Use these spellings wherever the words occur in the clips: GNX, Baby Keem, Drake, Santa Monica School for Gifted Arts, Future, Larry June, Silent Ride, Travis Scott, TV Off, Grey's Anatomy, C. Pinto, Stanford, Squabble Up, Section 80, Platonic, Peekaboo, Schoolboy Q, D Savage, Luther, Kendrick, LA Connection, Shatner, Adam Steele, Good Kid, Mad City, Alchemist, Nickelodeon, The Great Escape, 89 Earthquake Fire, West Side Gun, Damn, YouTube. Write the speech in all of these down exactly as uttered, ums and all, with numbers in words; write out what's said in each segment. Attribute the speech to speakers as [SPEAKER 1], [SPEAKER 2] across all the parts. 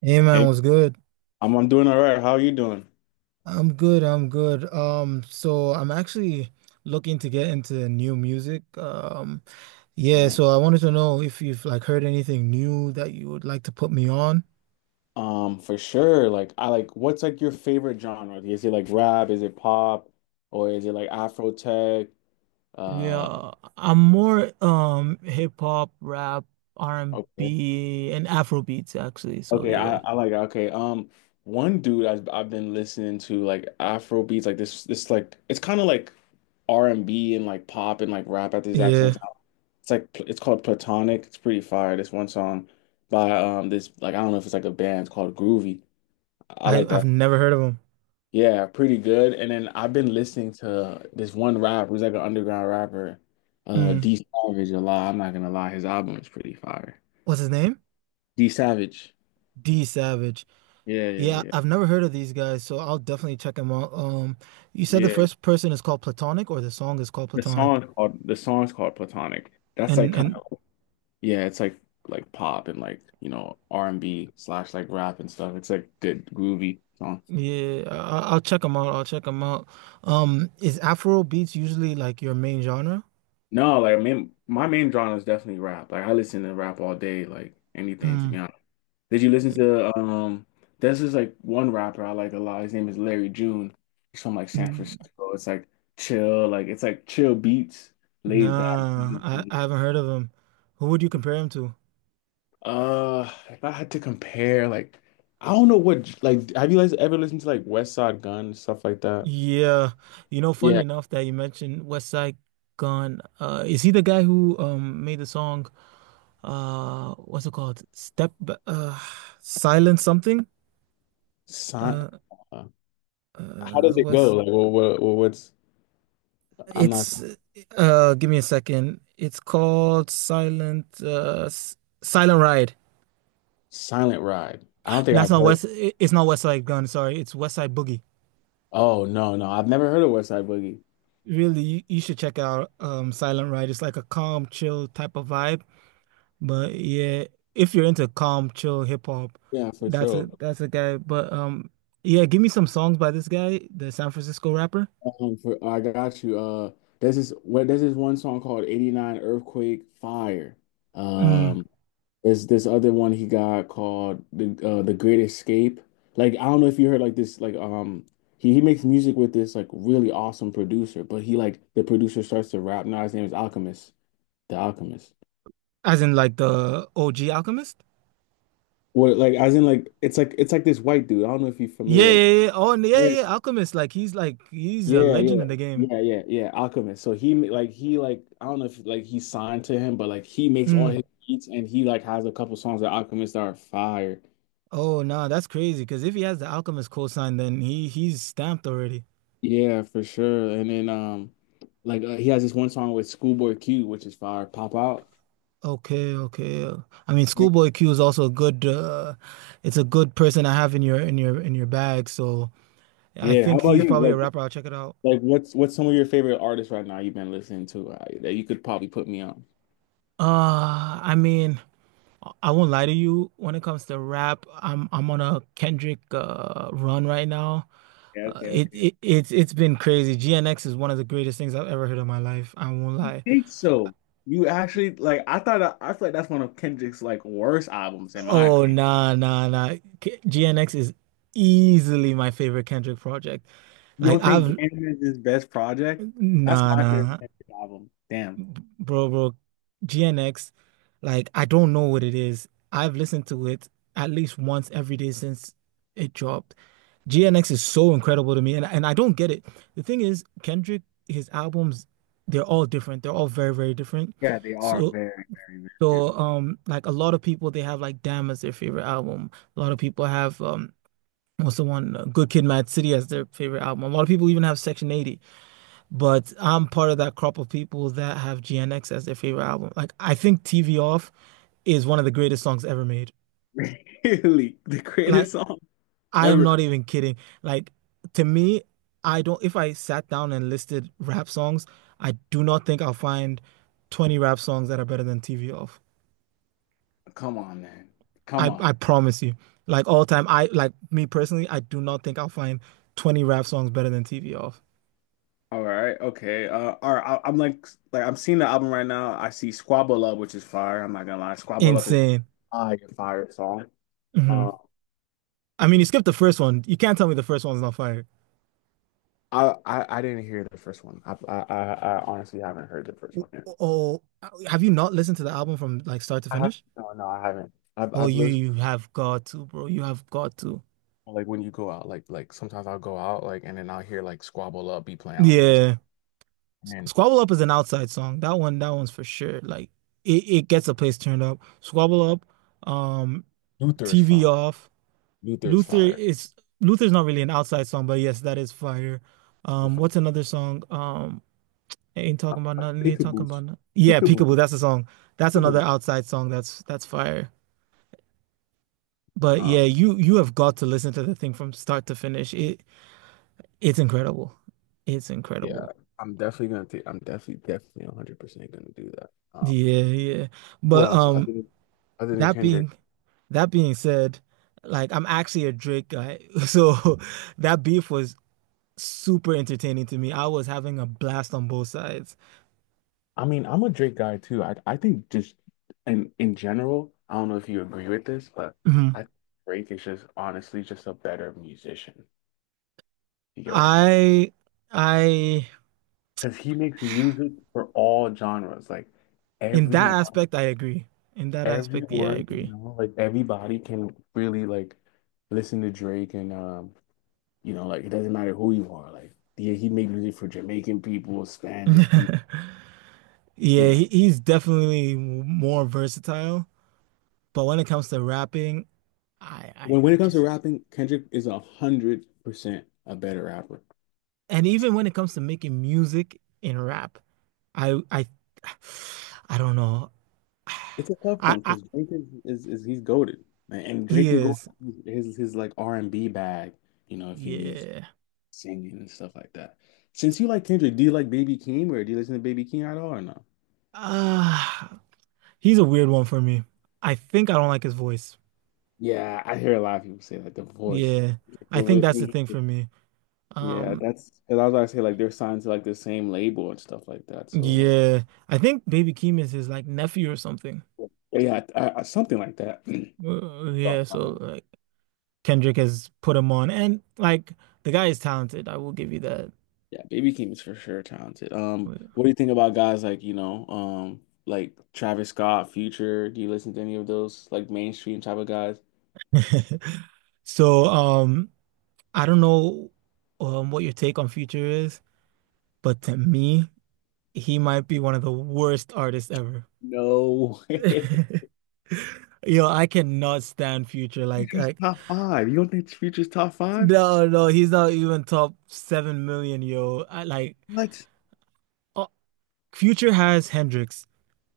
[SPEAKER 1] Hey man,
[SPEAKER 2] Hey,
[SPEAKER 1] was good?
[SPEAKER 2] I'm I'm doing all right. How are you doing?
[SPEAKER 1] I'm good, I'm good. Um, so I'm actually looking to get into new music. Um,
[SPEAKER 2] All
[SPEAKER 1] yeah,
[SPEAKER 2] right.
[SPEAKER 1] so I wanted to know if you've like heard anything new that you would like to put me on.
[SPEAKER 2] Um, for sure. Like I like what's like your favorite genre? Like, is it like rap? Is it pop? Or is it like Afro tech? Uh,
[SPEAKER 1] Yeah, I'm more um hip hop, rap, R and B, and
[SPEAKER 2] okay.
[SPEAKER 1] B, and Afro beats actually. So
[SPEAKER 2] Okay, I,
[SPEAKER 1] yeah.
[SPEAKER 2] I like okay. Um, one dude I've I've been listening to like Afro beats, like this this like it's kind of like R and B and like pop and like rap at the exact same
[SPEAKER 1] Yeah,
[SPEAKER 2] time. It's like it's called Platonic. It's pretty fire. This one song by um this, like I don't know if it's like a band. It's called Groovy. I
[SPEAKER 1] I
[SPEAKER 2] like
[SPEAKER 1] I've
[SPEAKER 2] that.
[SPEAKER 1] never heard of him.
[SPEAKER 2] Yeah, pretty good. And then I've been listening to this one rapper who's like an underground rapper, uh
[SPEAKER 1] Mm.
[SPEAKER 2] D Savage a lot. I'm not gonna lie, his album is pretty fire.
[SPEAKER 1] What's his name?
[SPEAKER 2] D Savage.
[SPEAKER 1] D Savage.
[SPEAKER 2] Yeah, yeah,
[SPEAKER 1] Yeah,
[SPEAKER 2] yeah.
[SPEAKER 1] I've never heard of these guys, so I'll definitely check them out. Um, you said the
[SPEAKER 2] Yeah.
[SPEAKER 1] first person is called Platonic, or the song is called
[SPEAKER 2] The
[SPEAKER 1] Platonic,
[SPEAKER 2] song's called the song's called Platonic. That's like
[SPEAKER 1] and
[SPEAKER 2] kind
[SPEAKER 1] and
[SPEAKER 2] of yeah, it's like like pop and, like, you know, R and B slash like rap and stuff. It's like good groovy song.
[SPEAKER 1] yeah, I, I'll check them out. I'll check them out. Um, is Afro beats usually like your main genre?
[SPEAKER 2] No, like I mean my main genre is definitely rap. Like I listen to rap all day, like anything to be
[SPEAKER 1] Mm.
[SPEAKER 2] honest. Did you listen to um there's this like one rapper I like a lot. His name is Larry June. He's from like San
[SPEAKER 1] N-
[SPEAKER 2] Francisco. It's like chill, like it's like chill beats, laid back.
[SPEAKER 1] Nah, I, I haven't heard of him. Who would you compare him to?
[SPEAKER 2] Uh, if I had to compare, like I don't know what, like have you guys ever listened to like West Side Gun, stuff like that?
[SPEAKER 1] Yeah, you know, funny
[SPEAKER 2] Yeah.
[SPEAKER 1] enough that you mentioned West Side Gun. Uh, is he the guy who um made the song? Uh, what's it called? Step, B- uh, Silent something.
[SPEAKER 2] Si- uh,
[SPEAKER 1] Uh,
[SPEAKER 2] how does
[SPEAKER 1] uh,
[SPEAKER 2] it
[SPEAKER 1] what's
[SPEAKER 2] go? Like what, what well, what's I'm not
[SPEAKER 1] it's Uh, give me a second. It's called Silent. Uh, S- Silent Ride.
[SPEAKER 2] Silent Ride. I don't think
[SPEAKER 1] That's
[SPEAKER 2] I've
[SPEAKER 1] not
[SPEAKER 2] heard.
[SPEAKER 1] West. i- It's not West Side Gun. Sorry, it's West Side Boogie.
[SPEAKER 2] Oh no, no, I've never heard of West Side Boogie.
[SPEAKER 1] Really, you, you should check out um Silent Ride. It's like a calm, chill type of vibe. But yeah, if you're into calm, chill hip hop,
[SPEAKER 2] Yeah, for
[SPEAKER 1] that's a
[SPEAKER 2] sure.
[SPEAKER 1] that's a guy. But um, yeah, give me some songs by this guy, the San Francisco rapper.
[SPEAKER 2] Um, for- I got you. Uh, there's this what there's this one song called "eighty-nine Earthquake Fire."
[SPEAKER 1] Mm.
[SPEAKER 2] Um, there's this other one he got called the uh, the Great Escape. Like I don't know if you heard like this like um he, he makes music with this like really awesome producer, but he, like the producer starts to rap. Now his name is Alchemist, the Alchemist.
[SPEAKER 1] As in like the O G Alchemist?
[SPEAKER 2] What, like as in like it's like it's like this white dude. I don't know if you're
[SPEAKER 1] Yeah, yeah,
[SPEAKER 2] familiar
[SPEAKER 1] yeah, yeah. Oh, and yeah,
[SPEAKER 2] like.
[SPEAKER 1] yeah. Alchemist, like he's like he's a
[SPEAKER 2] Yeah,
[SPEAKER 1] legend
[SPEAKER 2] yeah,
[SPEAKER 1] in the game.
[SPEAKER 2] yeah, yeah, yeah. Alchemist. So he ma- like he, like I don't know if like he signed to him, but like he makes all
[SPEAKER 1] Mm.
[SPEAKER 2] his beats and he like has a couple songs that Alchemist that are fire.
[SPEAKER 1] Oh, nah, that's crazy. Because if he has the Alchemist cosign, then he he's stamped already.
[SPEAKER 2] Yeah, for sure. And then um like uh, he has this one song with Schoolboy Q, which is fire. Pop out.
[SPEAKER 1] Okay, okay. I mean,
[SPEAKER 2] Yeah.
[SPEAKER 1] Schoolboy Q is also a good. Uh, it's a good person to have in your in your in your bag. So. I
[SPEAKER 2] Yeah. How
[SPEAKER 1] think
[SPEAKER 2] about
[SPEAKER 1] he's
[SPEAKER 2] you?
[SPEAKER 1] probably a
[SPEAKER 2] Like
[SPEAKER 1] rapper. I'll check it out.
[SPEAKER 2] like what's what's some of your favorite artists right now you've been listening to, uh, that you could probably put me on?
[SPEAKER 1] Uh, I mean, I won't lie to you. When it comes to rap, I'm I'm on a Kendrick uh run right now.
[SPEAKER 2] Yeah,
[SPEAKER 1] Uh,
[SPEAKER 2] okay,
[SPEAKER 1] it
[SPEAKER 2] okay.
[SPEAKER 1] it it's it's been crazy. G N X is one of the greatest things I've ever heard in my life. I won't lie.
[SPEAKER 2] Think so. You actually like I thought I, I feel like that's one of Kendrick's like worst albums in my
[SPEAKER 1] Oh,
[SPEAKER 2] opinion.
[SPEAKER 1] nah nah nah. K- G N X is easily my favorite Kendrick project.
[SPEAKER 2] You
[SPEAKER 1] Like
[SPEAKER 2] don't think
[SPEAKER 1] I've
[SPEAKER 2] Damn is his best project? That's
[SPEAKER 1] Nah,
[SPEAKER 2] my favorite
[SPEAKER 1] nah.
[SPEAKER 2] album. Damn.
[SPEAKER 1] Bro, bro, G N X, like I don't know what it is. I've listened to it at least once every day since it dropped. G N X is so incredible to me, and and I don't get it. The thing is, Kendrick, his albums, they're all different. They're all very, very different.
[SPEAKER 2] Yeah, they are
[SPEAKER 1] So,
[SPEAKER 2] very, very, very
[SPEAKER 1] so
[SPEAKER 2] different.
[SPEAKER 1] um, like a lot of people, they have like Damn as their favorite album. A lot of people have um, what's the one? Uh, Good Kid, Mad City as their favorite album. A lot of people even have Section eighty. But I'm part of that crop of people that have G N X as their favorite album. Like, I think T V Off is one of the greatest songs ever made.
[SPEAKER 2] Really? The
[SPEAKER 1] Like,
[SPEAKER 2] greatest song
[SPEAKER 1] I am
[SPEAKER 2] ever.
[SPEAKER 1] not even kidding. Like, to me, I don't, if I sat down and listed rap songs, I do not think I'll find twenty rap songs that are better than T V Off.
[SPEAKER 2] Come on, man. Come
[SPEAKER 1] I, I
[SPEAKER 2] on.
[SPEAKER 1] promise you. Like, all time, I, like, me personally, I do not think I'll find twenty rap songs better than T V Off.
[SPEAKER 2] All right. Okay. Uh, all right. I, I'm like, like I'm seeing the album right now. I see Squabble Up, which is fire. I'm not gonna lie. Squabble Up is
[SPEAKER 1] Insane.
[SPEAKER 2] fire, fire song.
[SPEAKER 1] Hmm.
[SPEAKER 2] Uh,
[SPEAKER 1] I mean, you skipped the first one. You can't tell me the first one's not fire.
[SPEAKER 2] I, I I didn't hear the first one. I I I, I honestly haven't heard the first one yet.
[SPEAKER 1] Oh, have you not listened to the album from like start to
[SPEAKER 2] I have,
[SPEAKER 1] finish?
[SPEAKER 2] no, no, I haven't. I've
[SPEAKER 1] Oh,
[SPEAKER 2] I've
[SPEAKER 1] you
[SPEAKER 2] lis-
[SPEAKER 1] you have got to, bro. You have got to.
[SPEAKER 2] like when you go out, like like sometimes I'll go out, like and then I'll hear like Squabble Up be playing. I was like, this
[SPEAKER 1] Yeah.
[SPEAKER 2] man,
[SPEAKER 1] Squabble Up is an outside song. That one, that one's for sure. Like it, it gets the place turned up. Squabble Up, um,
[SPEAKER 2] Luther is
[SPEAKER 1] T V
[SPEAKER 2] fire.
[SPEAKER 1] off.
[SPEAKER 2] Luther is
[SPEAKER 1] Luther
[SPEAKER 2] fire.
[SPEAKER 1] is Luther's not really an outside song, but yes, that is fire. Um,
[SPEAKER 2] Different
[SPEAKER 1] what's another song? Um, ain't talking about
[SPEAKER 2] like
[SPEAKER 1] nothing, ain't talking
[SPEAKER 2] peekaboo's
[SPEAKER 1] about nothing. Yeah,
[SPEAKER 2] peekaboo
[SPEAKER 1] Peekaboo, that's a song. That's another
[SPEAKER 2] peekaboo.
[SPEAKER 1] outside song that's that's fire. But yeah,
[SPEAKER 2] Um
[SPEAKER 1] you you have got to listen to the thing from start to finish. It it's incredible. It's
[SPEAKER 2] yeah,
[SPEAKER 1] incredible.
[SPEAKER 2] I'm definitely gonna take I'm definitely definitely one hundred percent gonna do that. Um
[SPEAKER 1] Yeah, yeah.
[SPEAKER 2] who
[SPEAKER 1] But
[SPEAKER 2] else other
[SPEAKER 1] um
[SPEAKER 2] than other than
[SPEAKER 1] that
[SPEAKER 2] Kendrick?
[SPEAKER 1] being that being said, like I'm actually a Drake guy. So that beef was super entertaining to me. I was having a blast on both sides.
[SPEAKER 2] I mean, I'm a Drake guy too. I I think just in in general, I don't know if you agree with this, but
[SPEAKER 1] Mhm.
[SPEAKER 2] I think Drake is just honestly just a better musician. You get what I'm saying?
[SPEAKER 1] I I
[SPEAKER 2] Because he makes music for all genres. Like
[SPEAKER 1] In that
[SPEAKER 2] everyone,
[SPEAKER 1] aspect I agree. In that aspect, yeah, I
[SPEAKER 2] everyone, you
[SPEAKER 1] agree.
[SPEAKER 2] know, like everybody can really like listen to Drake and, um, you know, like it doesn't matter who you are. Like yeah, he made music for Jamaican people, Spanish people, you
[SPEAKER 1] Yeah, he,
[SPEAKER 2] know.
[SPEAKER 1] he's definitely more versatile, but when it comes to rapping, I, I
[SPEAKER 2] When when
[SPEAKER 1] I
[SPEAKER 2] it comes to
[SPEAKER 1] just
[SPEAKER 2] rapping, Kendrick is a hundred percent a better rapper.
[SPEAKER 1] and even when it comes to making music in rap, I I I don't know.
[SPEAKER 2] It's a tough
[SPEAKER 1] I
[SPEAKER 2] one
[SPEAKER 1] I
[SPEAKER 2] because Drake is, is is he's goaded, and
[SPEAKER 1] He
[SPEAKER 2] Drake can go
[SPEAKER 1] is
[SPEAKER 2] his his like R and B bag, you know, if he needs
[SPEAKER 1] yeah.
[SPEAKER 2] singing and stuff like that. Since you like Kendrick, do you like Baby Keem or do you listen to Baby Keem at all or no?
[SPEAKER 1] Uh, he's a weird one for me. I think I don't like his voice.
[SPEAKER 2] Yeah, I hear a lot of people say like the voice
[SPEAKER 1] Yeah. I think
[SPEAKER 2] with
[SPEAKER 1] that's the
[SPEAKER 2] me.
[SPEAKER 1] thing for me.
[SPEAKER 2] Yeah,
[SPEAKER 1] Um
[SPEAKER 2] that's because I was about to say like they're signed to like the same label and stuff like that. So
[SPEAKER 1] yeah. I think Baby Keem is his like nephew or something.
[SPEAKER 2] like yeah, I, I, something like that. Sorry
[SPEAKER 1] Uh, yeah,
[SPEAKER 2] about
[SPEAKER 1] so
[SPEAKER 2] that.
[SPEAKER 1] like Kendrick has put him on and like the guy is talented. I will give you that.
[SPEAKER 2] Yeah, Baby Keem is for sure talented. Um, what do you think about guys like, you know, um, like Travis Scott, Future? Do you listen to any of those like mainstream type of guys?
[SPEAKER 1] So, um, I don't know um, what your take on Future is, but to me, he might be one of the worst artists ever.
[SPEAKER 2] No way.
[SPEAKER 1] Yo, I cannot stand Future. Like,
[SPEAKER 2] Future's
[SPEAKER 1] like
[SPEAKER 2] top five. You don't think Future's top five?
[SPEAKER 1] no, no, he's not even top seven million. Yo, I, like,
[SPEAKER 2] What?
[SPEAKER 1] uh, Future has Hendrix.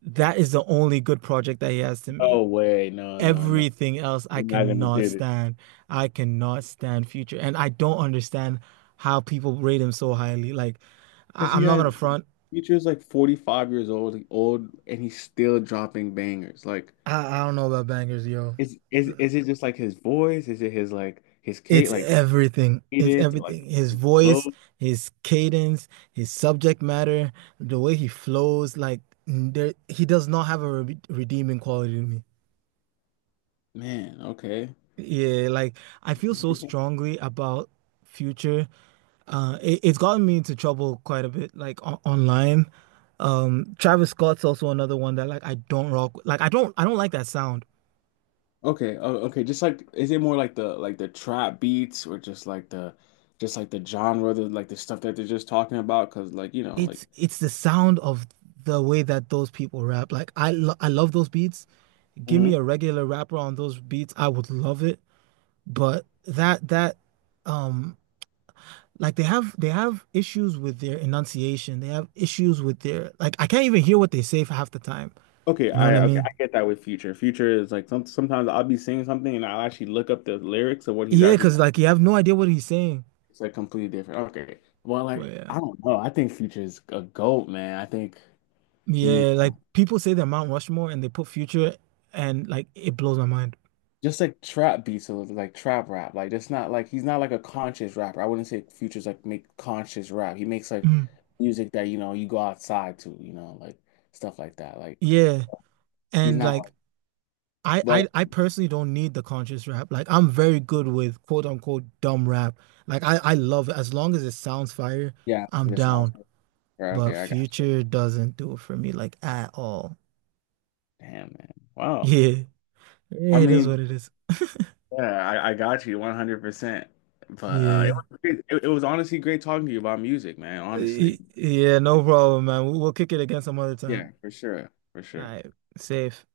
[SPEAKER 1] That is the only good project that he has to me.
[SPEAKER 2] No way. No, no, no.
[SPEAKER 1] Everything else, I
[SPEAKER 2] We're not gonna do
[SPEAKER 1] cannot
[SPEAKER 2] it.
[SPEAKER 1] stand. I cannot stand Future, and I don't understand how people rate him so highly. Like,
[SPEAKER 2] Because
[SPEAKER 1] I,
[SPEAKER 2] he
[SPEAKER 1] I'm not gonna
[SPEAKER 2] had
[SPEAKER 1] front.
[SPEAKER 2] future is like forty-five years old, old, and he's still dropping bangers. Like,
[SPEAKER 1] I, I don't know about bangers, yo.
[SPEAKER 2] is is is it just like his voice? Is it his like his Kate
[SPEAKER 1] It's
[SPEAKER 2] like
[SPEAKER 1] everything. It's
[SPEAKER 2] cadence or like
[SPEAKER 1] everything. His
[SPEAKER 2] his flow?
[SPEAKER 1] voice, his cadence, his subject matter, the way he flows, like there, he does not have a re redeeming quality to me.
[SPEAKER 2] Man, okay.
[SPEAKER 1] Yeah, like I feel so strongly about Future. Uh, it, it's gotten me into trouble quite a bit, like on online. Um, Travis Scott's also another one that like I don't rock. Like I don't, I don't like that sound.
[SPEAKER 2] Okay, oh, okay. Just like, is it more like the like the trap beats or just like the just like the genre, the like the stuff that they're just talking about? Because like you know, like
[SPEAKER 1] It's it's the sound of the way that those people rap. Like I lo I love those beats. Give me a regular rapper on those beats, I would love it. But that that um like they have they have issues with their enunciation. They have issues with their like I can't even hear what they say for half the time.
[SPEAKER 2] okay,
[SPEAKER 1] You know what
[SPEAKER 2] I
[SPEAKER 1] I
[SPEAKER 2] okay,
[SPEAKER 1] mean?
[SPEAKER 2] I get that with Future. Future is like some sometimes I'll be seeing something and I'll actually look up the lyrics of what he's
[SPEAKER 1] Yeah,
[SPEAKER 2] actually
[SPEAKER 1] because like you have no idea what he's saying.
[SPEAKER 2] it's like completely different. Okay. Well,
[SPEAKER 1] But
[SPEAKER 2] like
[SPEAKER 1] yeah.
[SPEAKER 2] I don't know. I think Future is a GOAT, man. I think he's
[SPEAKER 1] Yeah, like people say they're Mount Rushmore and they put Future and like it blows my mind.
[SPEAKER 2] just like trap beats, so it's like trap rap. Like it's not like he's not like a conscious rapper. I wouldn't say Future's like make conscious rap. He makes like
[SPEAKER 1] Mm.
[SPEAKER 2] music that, you know, you go outside to, you know, like stuff like that. Like
[SPEAKER 1] Yeah.
[SPEAKER 2] he's
[SPEAKER 1] And
[SPEAKER 2] not like,
[SPEAKER 1] like I,
[SPEAKER 2] but
[SPEAKER 1] I I personally don't need the conscious rap. Like I'm very good with quote unquote dumb rap. Like I I love it. As long as it sounds fire,
[SPEAKER 2] yeah,
[SPEAKER 1] I'm
[SPEAKER 2] this sounds
[SPEAKER 1] down.
[SPEAKER 2] right. Okay,
[SPEAKER 1] But
[SPEAKER 2] I got you.
[SPEAKER 1] Future doesn't do it for me like at all.
[SPEAKER 2] Damn, man. Wow.
[SPEAKER 1] Yeah, yeah,
[SPEAKER 2] I
[SPEAKER 1] it is
[SPEAKER 2] mean,
[SPEAKER 1] what it is.
[SPEAKER 2] yeah, I, I got you one hundred percent. But uh,
[SPEAKER 1] Yeah,
[SPEAKER 2] it was great. It, it was honestly great talking to you about music, man. Honestly.
[SPEAKER 1] Y- yeah, no problem, man. We'll, we'll kick it again some other time.
[SPEAKER 2] Yeah, for sure. For
[SPEAKER 1] All
[SPEAKER 2] sure.
[SPEAKER 1] right, safe.